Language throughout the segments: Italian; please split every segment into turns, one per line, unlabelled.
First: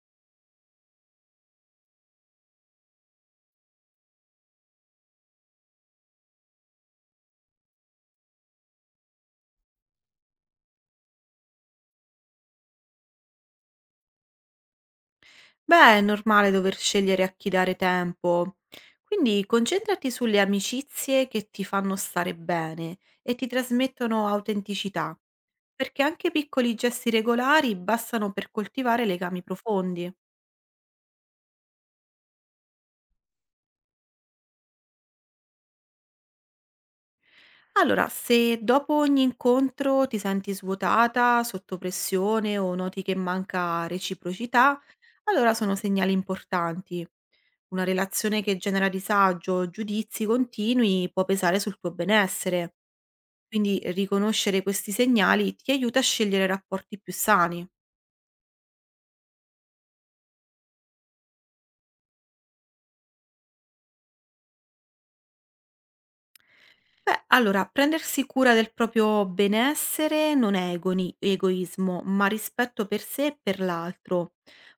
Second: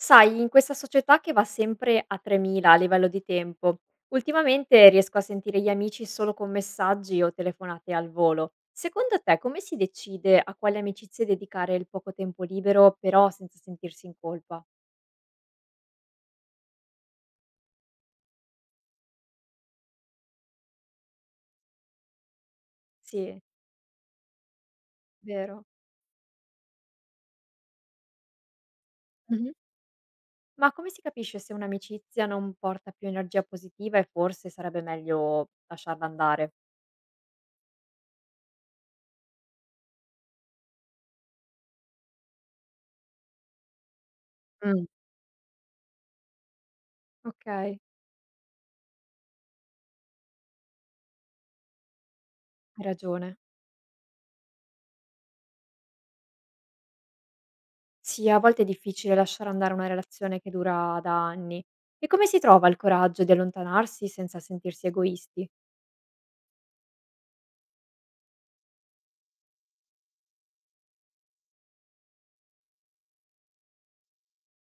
Sai, in questa società che va sempre a 3000 a livello di tempo, ultimamente riesco a sentire gli amici solo con messaggi o telefonate al volo. Secondo te, come si decide a quali amicizie dedicare il poco tempo libero, però senza sentirsi in colpa?
Beh, è normale dover scegliere a chi dare tempo. Quindi concentrati sulle amicizie che ti fanno stare bene e
Sì,
ti trasmettono autenticità,
vero.
perché anche piccoli gesti regolari bastano per coltivare legami
Mh-mh.
profondi.
Ma come si capisce se un'amicizia non porta più energia positiva e forse sarebbe meglio lasciarla andare?
Allora, se dopo ogni incontro ti senti svuotata, sotto pressione o noti che manca reciprocità,
Mh.
allora sono segnali importanti.
Okay,
Una relazione che genera disagio o giudizi continui può pesare sul tuo benessere.
hai ragione.
Quindi riconoscere questi segnali ti aiuta a scegliere rapporti più sani.
Sì, a volte è difficile lasciare andare una relazione che dura da anni. E come si trova il coraggio di allontanarsi senza sentirsi egoisti?
Beh, allora, prendersi cura del proprio benessere non è egoismo, ma rispetto per sé e per l'altro.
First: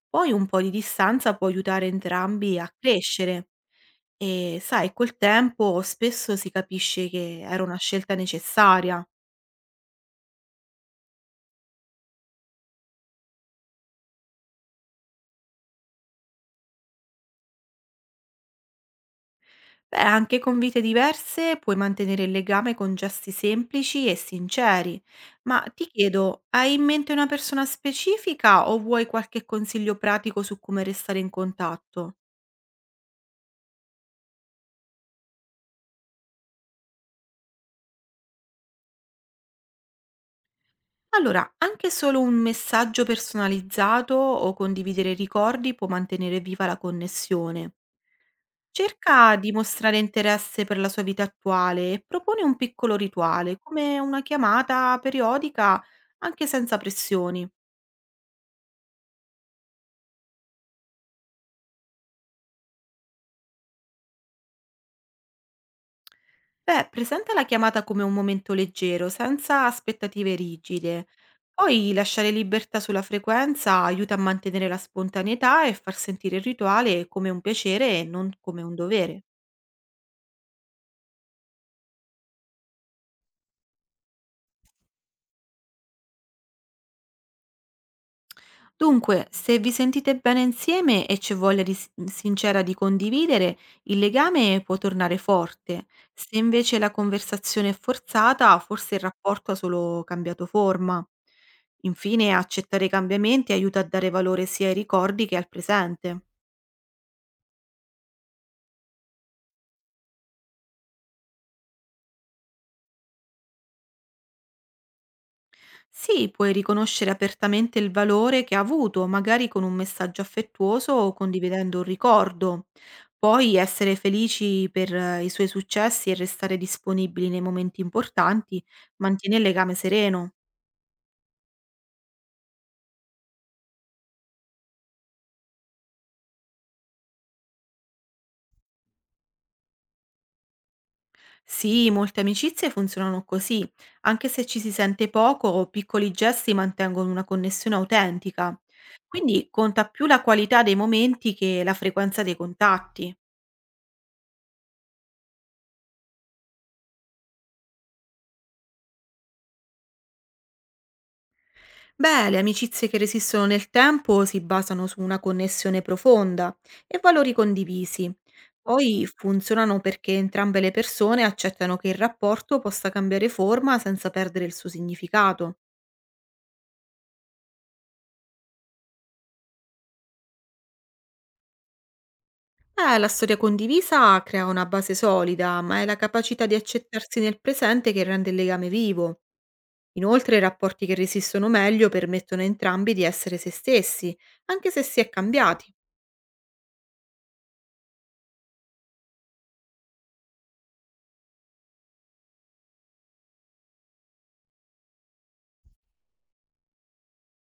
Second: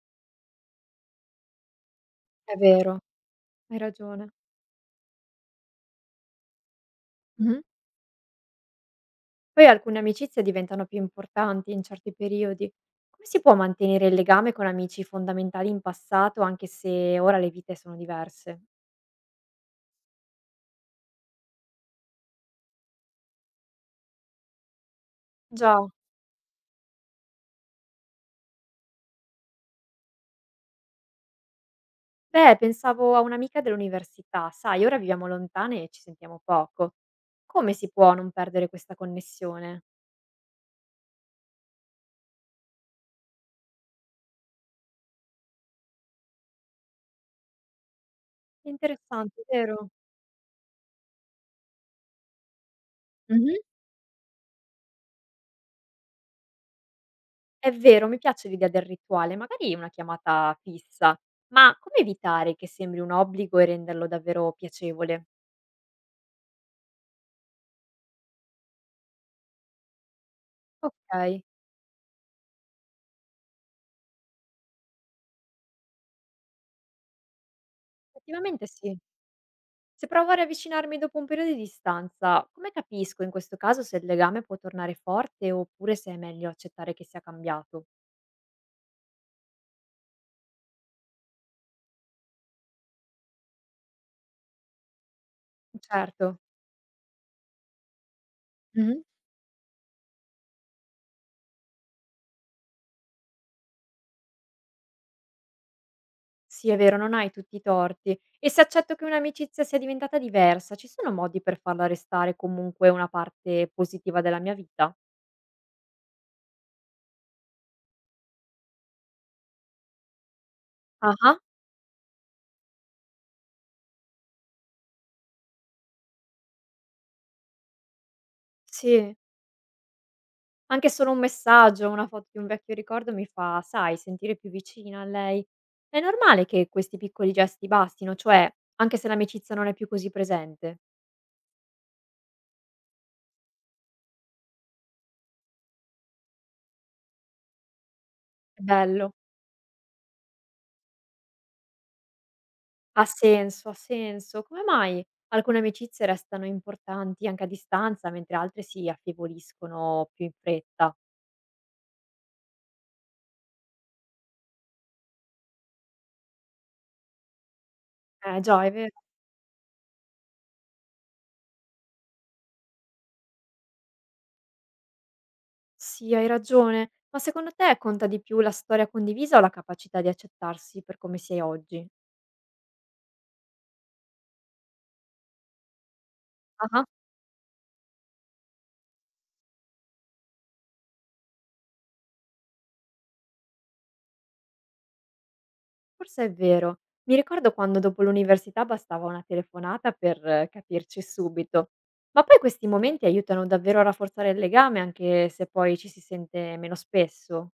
Poi un po' di distanza può aiutare
È
entrambi a
vero,
crescere
hai ragione.
e, sai, col tempo spesso si capisce che
Mhm.
era una scelta necessaria.
Poi alcune amicizie diventano più importanti in certi periodi. Come si può mantenere il legame con amici fondamentali in passato anche se ora le vite sono diverse?
Beh, anche con vite diverse puoi mantenere il legame con gesti semplici e sinceri. Ma
Già.
ti chiedo, hai in mente una persona specifica o vuoi qualche consiglio pratico su come restare in contatto?
Beh, pensavo a un'amica dell'università, sai, ora viviamo lontane e ci sentiamo poco. Come si può non perdere questa connessione?
Allora, anche solo un messaggio personalizzato o condividere ricordi può mantenere viva la connessione. Cerca
Interessante,
di
vero?
mostrare interesse per la sua vita attuale e propone un piccolo
Mhm.
rituale, come una chiamata periodica, anche senza pressioni.
È vero, mi piace l'idea del rituale, magari una chiamata fissa, ma come evitare che sembri un obbligo e renderlo davvero piacevole?
Beh, presenta la chiamata come un momento leggero, senza aspettative rigide.
Ok,
Poi lasciare libertà sulla frequenza aiuta a mantenere la spontaneità e far sentire il rituale come un piacere e non come
effettivamente
un
sì.
dovere.
Se provo a riavvicinarmi dopo un periodo di distanza, come capisco in questo caso se il legame può tornare forte oppure se è meglio accettare che sia cambiato?
Dunque, se vi sentite bene insieme e c'è voglia di sincera di condividere, il legame può tornare forte.
Certo.
Se invece la conversazione è forzata, forse
Mhm.
il rapporto ha solo cambiato forma. Infine, accettare i cambiamenti aiuta a dare valore sia ai ricordi che al presente.
Sì, è vero, non hai tutti i torti. E se accetto che un'amicizia sia diventata diversa, ci sono modi per farla restare comunque una parte positiva della mia vita?
Sì, puoi riconoscere apertamente il valore che ha avuto, magari con un messaggio affettuoso o
Ah,
condividendo un ricordo. Poi essere felici per i suoi successi e restare disponibili nei momenti importanti
sì.
mantiene il legame sereno.
Anche solo un messaggio, una foto di un vecchio ricordo mi fa, sai, sentire più vicina a lei. È normale che questi piccoli gesti bastino, cioè, anche se l'amicizia non è più così presente.
Sì, molte amicizie funzionano così, anche se ci si sente poco, piccoli gesti mantengono una connessione autentica.
È bello,
Quindi conta più la qualità dei momenti che la frequenza dei
ha
contatti.
senso, ha senso. Come mai alcune amicizie restano importanti anche a distanza, mentre altre si affievoliscono più in fretta?
Beh, le amicizie che resistono nel tempo si basano su una connessione profonda e valori condivisi.
Eh già, è vero.
Poi funzionano perché entrambe le persone accettano che il rapporto possa cambiare forma senza perdere il suo significato.
Sì, hai ragione. Ma secondo te conta di più la storia condivisa o la capacità di accettarsi per come si è oggi?
La storia condivisa crea una base solida, ma è la capacità di
Ah.
accettarsi nel presente che rende il legame vivo. Inoltre, i rapporti che resistono meglio permettono a entrambi di essere se stessi, anche se si è cambiati.
Forse è vero. Mi ricordo quando dopo l'università bastava una telefonata per capirci subito. Ma poi questi momenti aiutano davvero a rafforzare il legame, anche se poi ci si sente meno spesso.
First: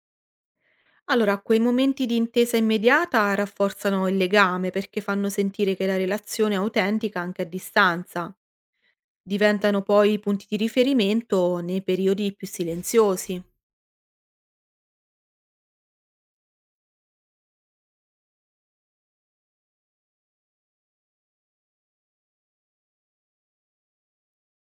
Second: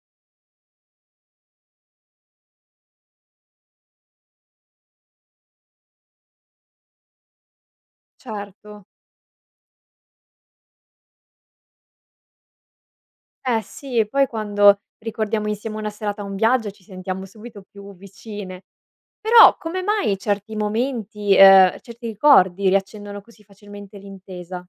Allora, quei momenti di intesa immediata rafforzano il legame perché fanno sentire che la relazione è autentica anche a distanza.
Certo.
Diventano poi punti di riferimento nei periodi più silenziosi.
Eh sì, e poi quando ricordiamo insieme una serata o un viaggio ci sentiamo subito più vicine. Però come mai certi momenti, certi ricordi riaccendono così facilmente l'intesa?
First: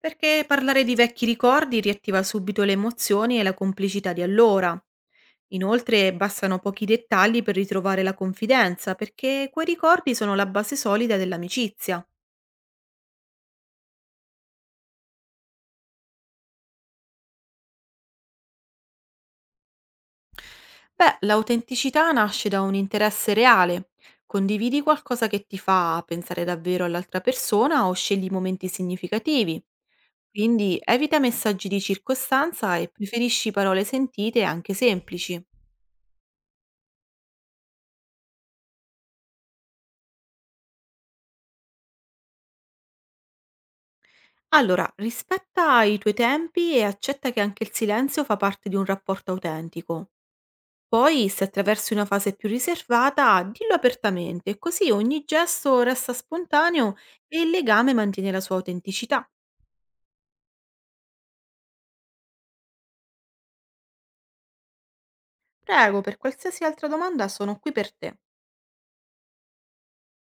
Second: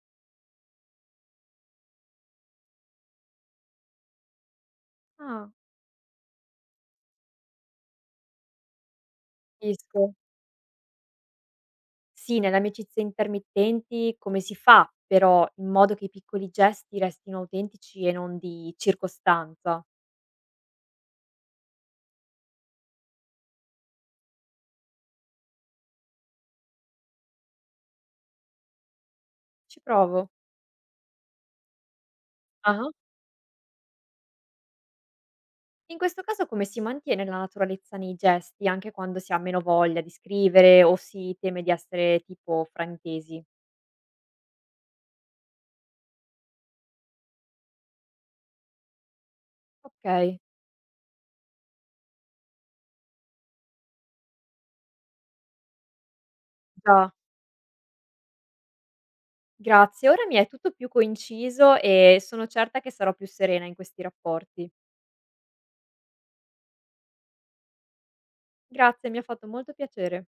Perché parlare di vecchi ricordi riattiva subito le emozioni e la complicità di allora.
Ah,
Inoltre bastano pochi dettagli per ritrovare la confidenza, perché quei ricordi
capisco.
sono la base solida dell'amicizia.
Sì, nelle amicizie intermittenti come si fa però in modo che i piccoli gesti restino autentici e non di circostanza?
Beh, l'autenticità nasce da un interesse reale. Condividi qualcosa che ti fa pensare davvero all'altra persona o scegli momenti significativi.
Ci provo.
Quindi evita messaggi di circostanza e
Ah-ah.
preferisci parole sentite anche semplici.
In questo caso come si mantiene la naturalezza nei gesti anche quando si ha meno voglia di scrivere o si teme di essere tipo frantesi?
Allora, rispetta i tuoi tempi e accetta che anche il silenzio fa parte di un rapporto autentico.
Okay,
Poi, se attraversi una fase più riservata, dillo apertamente, così ogni gesto resta spontaneo
già.
e il legame mantiene la sua autenticità.
Grazie, ora mi è tutto più coinciso e sono certa che sarò più serena in questi rapporti.
Prego, per qualsiasi altra domanda sono qui per te.
Grazie, mi ha fatto molto piacere.